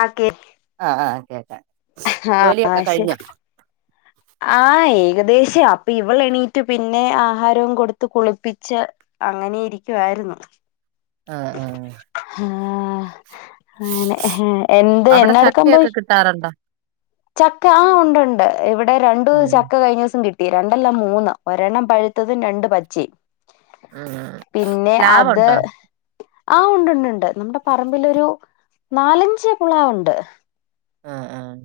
ആ കേ ആഹ് ആ കേക്കാം ജോലിയൊക്കെ ആഹ് ശെ കഴിഞ്ഞോ? ആഹ് ഏകദേശം അപ്പൊ ഇവളെണീറ്റു പിന്നെ ആഹാരോം കൊടുത്ത് കുളിപ്പിച്ച് അങ്ങനെയിരിക്കുവാരുന്നു ആഹ് ആ അങ്ങനെ എന്ത് അവിടെ എന്നാടുക്കാൻ ചക്കയൊക്കെ പോയി കിട്ടാറുണ്ടോ? ചക്ക ആഹ് ഒണ്ടോണ്ട് ഇവിടെ രണ്ടു ഉം ചക്ക കഴിഞ്ഞ ദിവസം കിട്ടി ട്ടി രണ്ടല്ല മൂന്ന് ഒരെണ്ണം പഴുത്തതും രണ്ട് പാച്ചേൻ പച്ചേം ഉം പിന്നെ അത് പ്ലാവുണ്ടോ? ആഹ് ഒണ്ടോണ്ട് ഒണ്ട് നമ്മുടെ പറമ്പിലൊരു നാലഞ്ച് പ്ലാവോണ്ട് ആഹ് ആഹ്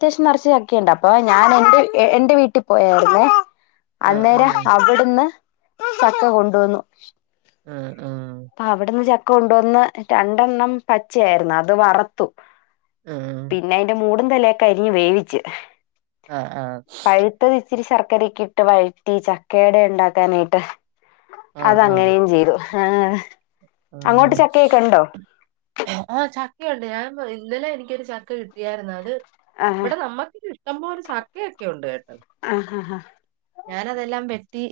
അത്യാവശ്യം നെറച്ച് ചക്കിയണ്ട് അപ്പൊ ഞാൻ എന്റെ എന്റെ വീട്ടി പോയാരുന്നെ ആഹ് അന്നേരം ആഹ് അവിടുന്ന് ചക്ക കൊണ്ടുവന്നു ആ അപ്പ അവിടന്ന് ച ക്ക കൊണ്ടുവന്ന് രണ്ടണ്ണം പച്ചയാരുന്നു അത് വറത്തു ഉം പിന്നെ അതിന്റെ മൂ ടും തലയാക്കെ അരിഞ്ഞ് വേവിച്ച് ആഹ് ആഹ് പഴുത്തത് ഇച്ചിരി ശർക്കരക്കെ ഇട്ട് വഴറ്റി ചക്കയട ഒണ്ടാക്കാനായിട്ട് അതങ്ങനെയും ചെയ്തു ആഹ് ആ അങ്ങോട്ട് ചക്കയൊക്കെ ഉണ്ടോ ആ ചക്കയൊണ്ട് ഞാൻ ഇന്നലെ എനിക്കൊരു ച ചക്ക കിട്ടിയായിരുന്നാത് ആഹ് ഇവിടെ നമ്മുക്കി ഇഷ്ടംപോലെ ചക്കയൊക്കെ ഒണ്ട് കേട്ടോ ആഹ് ആഹ് ഞാന അതെല്ലാം വെ ട്ടി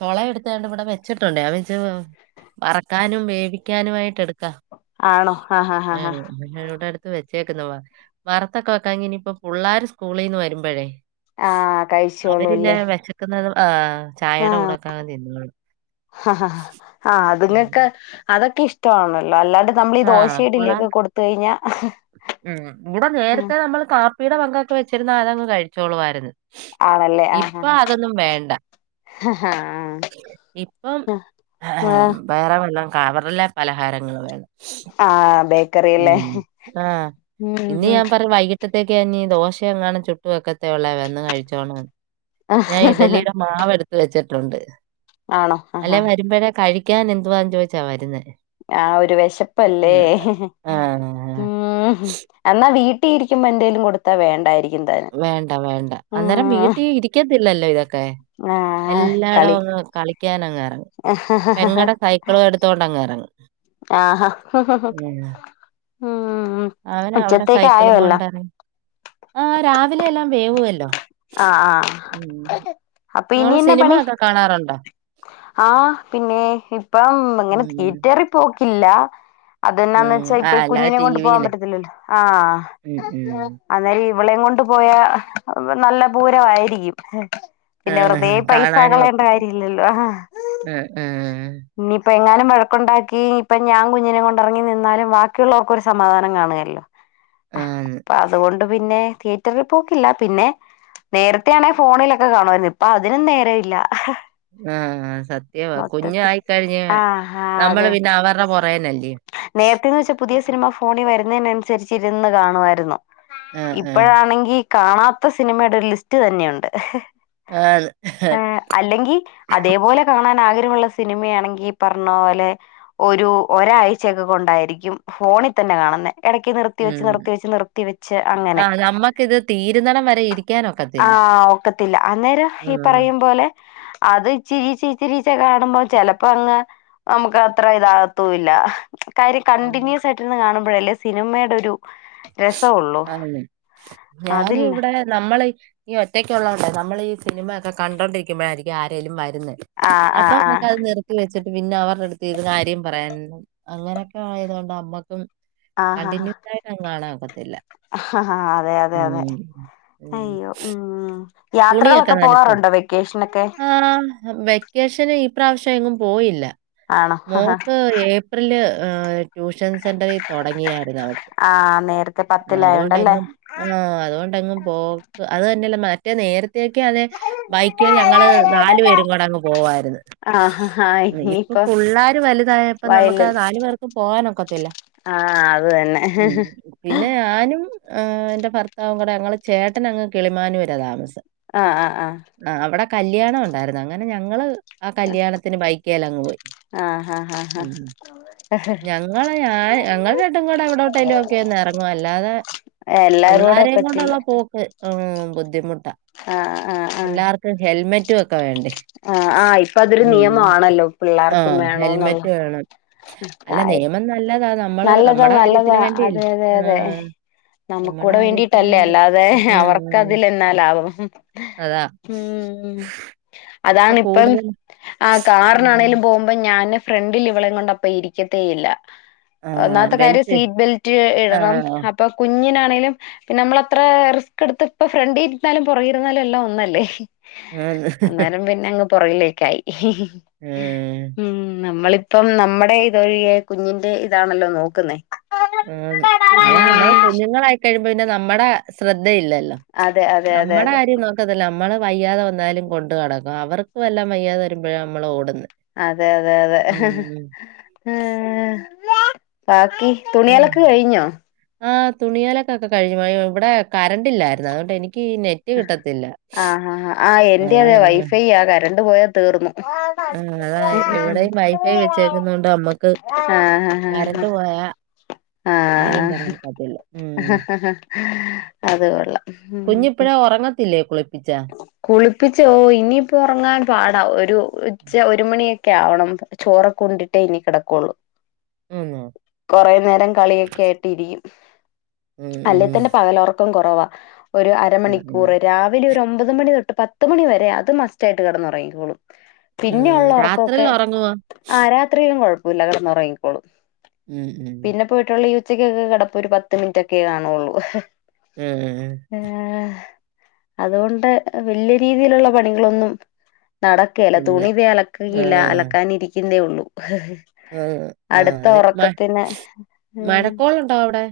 ചോള എടുത്തെണ്ട് ഇവിടെ വെച്ചിട്ടുണ്ടേ [unintelligible] വറക്കാനും വേവിക്കാനുവായിട്ട് എടുക്ക ആണോ ആഹ് ആഹ് ആ ആഹ് ഞോടെ അടുത്ത് വെ ചേക്കുന്ന വ വറുത്തൊക്കെ വെക്കാ ഇനിയിപ്പൊ പുള്ളാര് സ്കൂളിന്ന് വരുമ്പോഴേ ആഹ് കഴിച്ചോളൂല്ലേ വെശക്കുന്നത് ആഹ് ചായയുടെ ആഹ് കൂടക്കാങ്ങ തിന്ന ആ അത്ങ്ങൊക്കെ അതൊ ഇഷ്ട ആണ അല്ലാണ്ട് നമ്മൾ ഈ ആഹ് ദോശയുടെ ഇഡലിയൊക്കെ പുള്ളാർക്ക് കൊടുത്ത കഴിഞ്ഞാൽ ഉം ഇവിടെ നേരത്തെ നമ്മൾ കാപ്പിയുടെ വക വെച്ചിരുന്നാൽ അതങ്ങ് കഴിച്ചോളു വായിരുന്നു. ആണല്ലേ ആഹ് ഇപ്പൊ അതൊന്നും വേണ്ട ആഹ് ഇപ്പം ആഹ് ബേറെ വല്ലം. കവറിലെ പലഹാരങ്ങൾ വേണം. ആഹ് ഉ ബേക്കറിയല്ലേ ആഹ് ഉം ഇന്ന് ഉം ഞാൻ പറഞ്ഞു വൈകി ഇന്നത്തേക്ക് ഇനി ദോശ എങ്ങാനും ചുട്ടും വെക്കത്തെ ഉള്ളൂ വന്ന് കഴിച്ചോണം. ഞാൻ ഇഡലിയുടെ മാവെടുത്ത് വെച്ചി ഉണ്ട് ആണോ അല്ല ആഹാ വരുമ്പോഴേ കഴി ക്കാൻ എന്തുവാന്ന് ചോദിച്ച വരുന്നേ ആ ഒരു വിശപ്പ് അല്ലേ ഉം. ആഹ്. ഉ എന്നാ വീ വീട്ടിലിരിക്കുമ്പോൾ എന്തേലും കൊടുത്ത വേണ്ടായിരി വേണ്ട വേണ്ട അന്നേരം വീട്ടിൽ ഇരിക്കത്തില്ല ലല്ലോ [unintelligible] എ ആഹ് എല്ലായിടം കളി അങ്ങ് കളിക്കാൻ അങ്ങ ഇറങ്ങും പെങ്ങടെ സൈക്കിളും പെങ്ങളുടെ സൈക്കിൾ എടുത്തോണ്ട് അങ്ങ് ഇറങ്ങും. ആ അവന് അവിടെ സൈക്കിളു കൊണ്ടാണ് ആ രാവിലെ എല്ല വേവുവല്ലോ. ആഹ് ഉം. ആഹ് അപ്പൊ മോള് ഇനിയെന്നാ സിനിമ പണി. ഒക്കെ കാണാറുണ്ടോ? ആ പിന്നെ ഇപ്പം ഇങ്ങനെ ഉം. തീയറ്ററിൽ പോക്കി ഇല്ല. അത് എന്താണെന്ന് ഉം. വെച്ച ആ ഇപ്പൊ ഈ അല്ലാതെ കുഞ്ഞിനെ കൊണ്ട് പോകാൻ ടിവിയില്. പറ്റത്തില്ലല്ലോ ആ ഉം. ഉം. അന്നേര ഇവളെ കൊണ്ടുപോയ നല്ല പൂരം ആയിരിക്കും. പിന്നെ വെറുതെ പൈസ കളയേണ്ട ഉം കാര്യം ഉം ഉ [inaudible] എങ്ങാനും വഴക്കുണ്ടാക്കി ഇപ്പ ഞാൻ കുഞ്ഞിനെ കൊണ്ട് ഇറങ്ങി നിന്നാലും ബാക്കിയുള്ളവർക്ക് ഒരു സമാധാനം കാണുമല്ലോ ബാക്കിയുള്ളവർക്ക് ഒരു സമാധാനം ഉണ്ടാവില്ല ആന്ന്. അപ്പൊ അതുകൊണ്ട് പിന്നെ തിയേറ്ററിൽ പോക്കില്ല പിന്നെ നേരത്തെയണെ ഫോണിലൊക്കെ കാണുവായിരുന്നുഇപ്പൊ അതിനും നേരമില്ല ആ സത്യമാ കുഞ്ഞ് ആയി ആഹ അതെ പുറകേനല്ലേ. നേരത്തെന്ന് വെച്ചാ പുതിയ സിനിമ ഫോൺ വരുന്നതിനനുസരിച്ച് ഇരുന്ന് കാണുമായിരുന്നു ആഹ് ആഹ് ഇപ്പഴാണെങ്കി കാണാത്ത സിനിമയുടെ ഒരു ലിസ്റ്റ് തന്നെയുണ്ട് ആണ്. അല്ലെങ്കിൽ അതേപോലെ കാണാൻ ആഗ്രഹ സിനിമയാണെങ്കിൽ പറഞ്ഞ പോലെ ഒരു ഒരാഴ്ചയക്കെ കൊണ്ടായിരിക്കും ഫോണിൽ തന്നെ കാണുന്ന ഇടക്ക് നിർത്തി വെച്ച് ഉം നിർത്തി വെച്ച് നിർത്തി വെച്ച് അങ്ങനെ ആഹ് നമ്മക്കിത് തീരുന്നടം വരെ ആ ഇരിക്കാനൊക്കത്തില്ല. ഒക്കത്തില്ല അന്നേരം ഈ ഉം. പറയയും പോോലെ അത് ചിരി സ്രിച്ച കാാഡൻ ചെപ്പോ അങ്ങ് നമുക്ക് അത്ര ഇതാകത്തല്ല കാര്യം ആഹ് കണ്ടിന്യൂസ് ആയിട്ട്ന്ന് കാണ്പ അല്ലേ സിനിമയുടെ ഒരു രസമുള്ളൂ അ ഞാനും അതില്ല ഇവിടെ നമ്മള് ഈ ഒറ്റക്കള്ളതോണ്ട നമ്മള ഈ സിനിമയക്കെ കണ്ടിരിക്കുമോഴായിരിക്കും ആരേലും ആ ആ അപ്പൊ ആ നമ്മുക്കത് നിർത്തി വെച്ചിട്ട് പിന്നെ അവരുടെ അടുത്ത് ഇത് കാര്യം പറയാന അങ്ങനെയൊക്കെ ആയതുക കൊണ്ട് അമ്മക്കും ഹാ കണ്ടിന്യൂസ് ആയിട്ട കാണ ആ അതെ അതെ അതെ ഉം അയ്യോ ഉം തുണിയൊക്കെ യാത്രകളൊക്കെ നനച്ചോ? പോകാറുണ്ടോ വെക്കേഷനൊക്കെ ആഹ് വെക്കേഷന് ഈ പ്രാവശ്യം എങ്കും പോയില്ല ആണോ മോക്ക് ഏപ്രില് ആ.... [unintelligible] ട്യൂഷൻ സെന്ററി തുടങ്ങിയായിരുന്നു അവക്ക് ആഹ് നേരത്തെ പത്തിലായോണ്ടല്ലേ അതുകൊണ്ടങ്ങും ആ് അതുകൊണ്ടെങ്ങും പോക്ക് അത് തന്നെയല്ല റ്റ നേര േക്ക അത ബൈക്ക ഞങ്ങള് നാലു പേരും കൂടെ അങ്ങ് പോവമായിരുന്നു ആഹ് ഹാ ഇപ്പൊ ഇനിയിപ്പോ പിള്ളർ വലുതായപ്പോ നമുക്ക് വയല് നാലു പേർക്കും പോകാനൊക്കത്തില്ല ആഹ് അത് തന്നെ ഉ പിന്നെ ഞാനും ആ് എ്ന്റെ ഭർത്താവും കൂടെ ഞങ്ങൾ ചേട്ടന അങ്ങ് കളിമാന വരും ദാമസി ആ ആ ആ കല്യാണം ഉണ്ടായിരുന്നു അങ്ങനെ ഞങ്ങള് ആ കല്യാണത്തിന് ബൈക്കേലങ്ങ് പോയി ആഹ് ഹാ ഹാ ഉ ഹാ ഞങ്ങ ഞൻ ഞങ്ങട്ടും കൂടെ എവിടെോട്ടേലും ഒക്കെന്ന ഇറങ്ങും അല്ലാതെ എല്ലാരൂടെ പിള്ളാരേും പറ്റില്ല കൊണ്ടുള്ള പോക്ക് ആ ആഹ് ആഹ് ആഹ് എല്ലാവർക്കും ഹെൽമെറ്റ് ആഹ് ആഹ് ഇപ്പൊ അതൊരു നിയമമാണല്ലോ ആ പിള്ളേർക്കും വേണോന്നുള്ള ഹെൽമെറ്റ് വേണം അല്ല കാര്യം നിയമം നല്ലത നല്ലതാ നല്ലതാ അതെ അതെ അതെ നമ്മടെ നമുക്കൂടെ കാര്യത്തിന് വേണ്ടീട്ടല്ലേ വേണ്ടി. അല്ലാതെ അവർക്ക് ഉം. അതിലെ അതാ. ഉം ഇപ്പൊ അതാണിപ്പം കൂടുതൽ ആ ഉം. കാറിനാണേങ്കിലും പോകുമ്പോ ഞാന് ഫ്രണ്ടിൽ ഇവളേം കൊണ്ടപ്പ ഇരിക്കത്തേ ഇല്ല ആ ഒന്നാമത്തെ കാര്യം ബെൽറ്റ് സീറ്റ് ബെൽറ്റ് ആ ഇടണം അപ്പൊ കുഞ്ഞിനാ നമ്മളത്ര റിസ്ക് എടുത്ത് ഇപ്പം ഫ്രണ്ടിലിരുന്നാലും പുറകിരുന്നാലും എല്ലാം ഒന്നല്ലേ ആന്ന്. അന്നേരം പിന്നേ അങ്ങ് പുറകിലേ കൈ ഉം നമ്മള് ഇപ്പം നമ്മടെ ഇതൊഴിയെ കുഞ്ഞിന്റെ ഇത് ഇതാണല്ലോ നോക്കുന്നേ ആണ് അതാ നമ്മള് കുഞ്ഞുങ്ങളായിക്കഴിയുമ്പോ പിന്നെ നമ്മടെ ശ്രദ്ധ ഇത ഇല്ലല്ലോ അതെ അതെ അതെ നമ്മടെ അതെ കാര്യം നോക്കത്തില്ല നമ്മള് വയ്യാതെ വന്നാലും കൊണ്ട് നടക്കും അപ്പ അവർക്ക് വല്ലോം വയ്യാതെ വരുമ്പോഴാ നമ്മളോടുന്ന് അതെ അതെ അതെ [inaudible] ഉം. തുണിയലക്ക് കഴിഞ്ഞാ? ആ തുണിയലക്കൊക്കെ കഴിഞ്ഞു ഇവടെ കറണ്ടില്ലായിരുന്നു അതുകൊണ്ട് എനിക്ക് ഈ നെറ്റ് കിട്ടത്തില്ല. ആ ആ ആ എന്റെ അതാ അതെ ഞാൻ പ വൈഫൈയാ ആ കരണ്ട് പോയ തീർന്നു ആ അതാ ഇവിടേം വൈഫൈ വെച്ചേക്കുന്നോണ്ട് നമ്മക്ക് ആഹ് ആഹ് കരണ്ട് പോയാ ആരെയും ആഹ് പറയാൻ പറ്റില്ല ഉം അത് കൊള്ളാ കുഞ്ഞിപ്പഴേ ഉറങ്ങത്തില്ലേ? കുളിപ്പിച്ചാ? കുളിപ്പിച്ചു ഓ ഇനിയിപ്പൊ ഒറങ്ങാൻ പാടാ ഒരു ഉച്ച ഒരു മണിയൊ ക്കെ ആവണം ചോറൊക്കെ ഉണ്ടിട്ടേ ഇനി കെടക്കുള്ളൂ ആന്നോ? കൊറേ നേരം കളിയൊക്കെ ആയിട്ട് ഇരിക്കും ഉം, അല്ലെ ഉം. തന്നെ പകലൊറക്ക ക്കം കൊറവാ ഒരു ഉം, ഉം. അരമണിക്കൂറ് രാവിലെ ഒമ്പത് മണി തൊട്ട് പത്ത് മണി വരെ അത് മസ്റ്റായിട്ട് കെടന്നൊറങ്ങിക്കോളും പിന്നെ ഉം. ഉള്ള രാത്രിയിൽ ഒറക്കൊക്കെ ഉറങ്ങുവോ? ആ രാത്രിയിലും കൊഴപ്പ പിള്ളേര് കിടന്നു ഉറങ്ങിക്കോളും ഉം ഉം ഉച്ചക്കൊക്കെ കടപ്പ ഒരു പത്ത് മിനിറ്റ ഒക്കെേ കാണുള്ളൂ ആ. ആ അതുകൊണ്ട് വലിയ രീതിയിലുള്ള പണികളൊന്നും നടക്കുകയില്ല ഇല്ല. തുണി ദേ ഇതേ ആ. അലക്കുകയില്ല അലക്കാനിരിക്കുന്നതേ ഉള്ളൂ ആ ഹ് ഹ് ആ ആ അത മ മഴക്കോളുണ്ടോ അവിടെ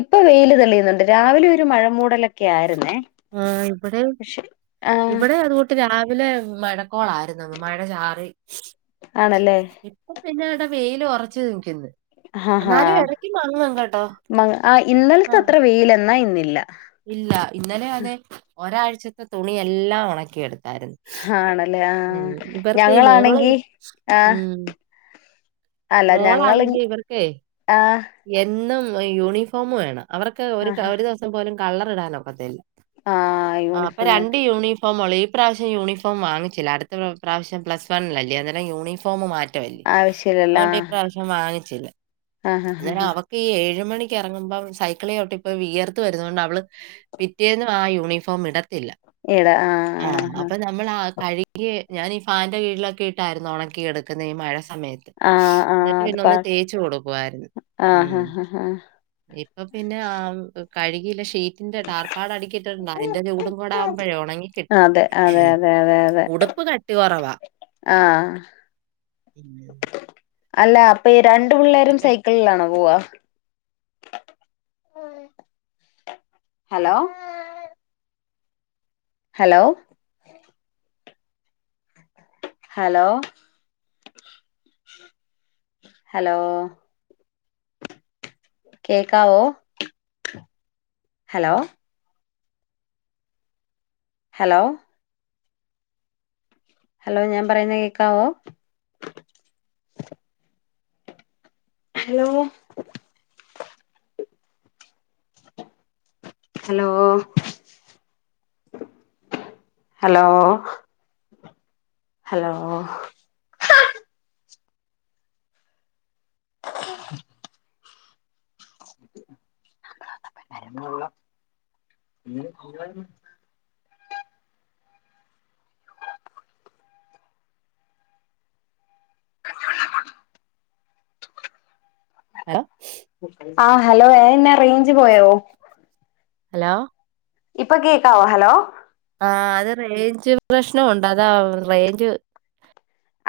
ഇപ്പൊ വെയിയില് തെളിയുന്നുണ്ട് രാവിലെ ഒരു മഴ മൂടലൊക്കെ ആയിരുന്നേ ആ ഇവിടെ പക്ഷെ ആഹ് ഇവിടെ അതുകൊട്ട് രാവിലെ മഴക്കോളായിരുന്നു മഴ ചാറി ആണല്ലേ ഇപ്പൊ പിന്നട വെയിൽ ഉറച്ചു നിക്കന്ന് ആഹഹാ മ ആ ആ. ഇന്നലത്തെ അത്ര വെയില എന്നാ ഇന്ന ഇല്ല ഇല്ല ഇന്നലെ അതെ ഒരാഴ് ആഴ്ചത്തെ തുണിയെല്ലാം ഉണക്കിയെടുത്തു ആണല്ലേ ആ ഇവർക്ക് ഈ മോള് ഞങ്ങളാണെങ്കി ആ അല്ല ഞങ്ങള് മോളാണെങ്കി ഇവർക്കേ ആ എന്നും യൂണിഫോമ് വേണം അവർക്ക് ഒരു ആഹ് ഒരു ദിവസം പോലും കളർ ഇടാൻ ഒക്കത്തില്ല ആഹ് ആ അപ്പൊ യൂണിഫോം രണ്ട് തന്നെ യൂണിഫോമൊളി ഇപ്രാവശ്യം യൂണിഫോം വാങ്ങിച്ചില്ല അടുത്ത പ്രാവശ്യം പ്ലസ് വൺണ അല്ലേ അന്നേരം യൂണിഫോം മാറ്റി മാറ്റമായിരിക്കും ആവശ്യല്ലല്ലോ അതുകൊണ്ട് ഇ ആഹ് പ്രാവശ്യം വാങ്ങിച്ചില്ല അന്നേരം ആഹാഹാഹാ അവക്ക് ഈ ഏഴും ആറു മണിക്ക് ഇറങ്ങുമ്പോം സൈക്കിൾ ചവിട്ടി വിയർത്ത് വരുന്നത് കൊണ്ട് അവള് പിറ്റേന്നും ആ യൂണിഫോം ഇട തില്ല എടാ ആ ആഹ് അപ്പൊ നമ്മൾ ആ കഴുകിയ ഞാൻ ഈ ഫാൻന്റെ കീഴിലൊക്കെ ഇട്ടായിരുന്നു ഉണക്കിെടുക്കുന്ന ഈ മഴ സമയത്തൊക്കെ സമയത്ത് ആഹ് ആഹ് ആഹ് എന്നിട്ട് ആഹ് അത് പിന്ന പാ ഒന്ന് തേച്ച കൊടുക്കമായിരുന്നു ഉം ആഹാഹാഹാ ഇപ്പൊ പിന്നെ ആ കഴുകില്ല ഷി റ്റിന്റെട്ടാർപ്പാട അടിക്കിട്ടിട്ടുണ്ട് അതിന്റെ ചൂടും കൂട ആകുമ്പോഴേ ഉണങ്ങിക്കിട്ടും അതെ അതെ അതെ അതെ അതെ ഉടുപ്പ് കട്ടി കൊറവാ ആഹ് അല്ല അപ്പയി- രണ്ട് പിള്ളേരും മറ്റേ സൈക്കിളിലാണോ പോവാ [inaudible] ഹലോ ഹലോ ഹലോ ഹലോ കേക്കാവോ ഹലോ ഹലോ ഹലോ ഞാൻ പറയുന്ന കേക്കാവോ hello hello hello hello [inaudible] [inaudible] hello ആഹ് ഹലോ ഏന്നാ റേഞ്ച് പോയോ ഹലോ ഇപ്പൊ കേക്കാവോ ഹലോ ആഹ് അത് റേഞ്ച് പ്രശ്നവുണ്ട് അതാ റേഞ്ച്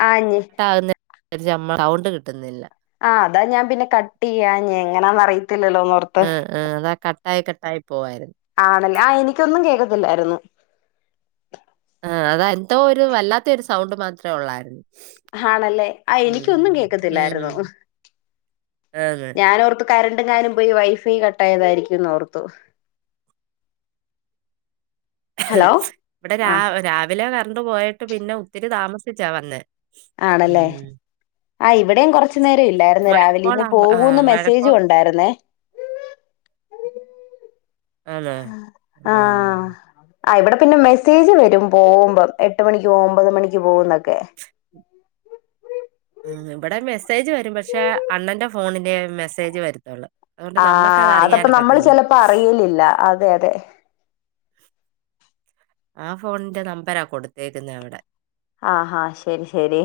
ആഞ്ഞ് [unintelligible] സൗണ്ട് കിട്ടുന്നില്ല ആഹ് അതാ ഞാൻ പിന്നെ കട്ട് ചെയ്യാഞ്ഞെ എങ്ങനന്ന് അറി ത്തില്ലല്ലോന്നോർത്ത് കട്ടയിക്കട്ടായി പോവയിരുന്നു ആണല്ലേ ആഹ് എനിക്കൊന്നും കേക്കത്തില്ലായിരുന്നു ആഹ് അതാ എന്തോ ഒരു വല്ലാത്ത ഒരു സൗണ്ട് മാത്രമേ ഉള്ളായിരുന്നു ആണല്ലേ ആഹ് എനിക്കൊന്നും ഉം. കേൾക്കത്തില്ലായിരുന്നു ആന്ന്. ഞാനോർത്ത് കറണ്ട്ങ്നും പോയി വൈഫൈ കട്ടായതായിരിക്കുന്നോർത്ത് ഇവിടെ രാ രാവിലെ കറണ്ട് പോയിട്ട് പിന്നെ ഒത്തിരി താമസ സിച്ച വന്നെ ആണല്ലേ ആഹ് ഇവിടെയും കൊറച്ചു നേരം ഇല്ലായിരുന്നു രാവിലെ ഇന്ന് മഴക്കോളാകുമ്പോ ആഹ് പോകൂന്ന് മഴക്കോൾ മെസ്സേജും ഉണ്ടായിരുന്നേ ആന്നോ? ആ ആഹ്. ആഹ് ഇവിടെ പിന്നെ മെസ്സേജ് വരും പോകുമ്പോം എട്ട് മണിക്ക് പോവും ഒമ്പത് മണിക്ക് പോകുന്ന് ന്നോക്കെ ഉം ഇവിടെ മെസ്സേജ് വരും പക്ഷെ അണ്ണന്റെ ഫോണിലെ മെസ്സേജ് വര ആഹ് അതപ്പ നമ്മൾ ചിലപ്പോ അറിയലില്ല അതെ അതെ ആ ഫോണിന്റെ നമ്പറാ കൊടുത്തേക്കുന്ന അവിടെ ആഹാ ശരി ശരി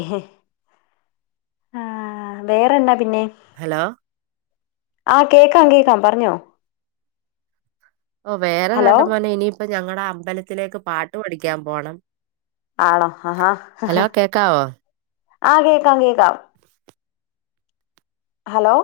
ആ വേറെന്ന ഹലോ ആ കേക്കാം കേക്കാം പറഞ്ഞോ ഓ വേറെ ഹലോ നാണ്ടമാനെ ഇനി ഇപ്പൊ ഞങ്ങടെ അമ്പലത്തിലേക്ക് പാട്ട് പഠിക്കാൻ പോണം ആണോ ഹ ഹാ ഹലോ കേക്കാവോ? ആ കേക്കാം ത ഹലോ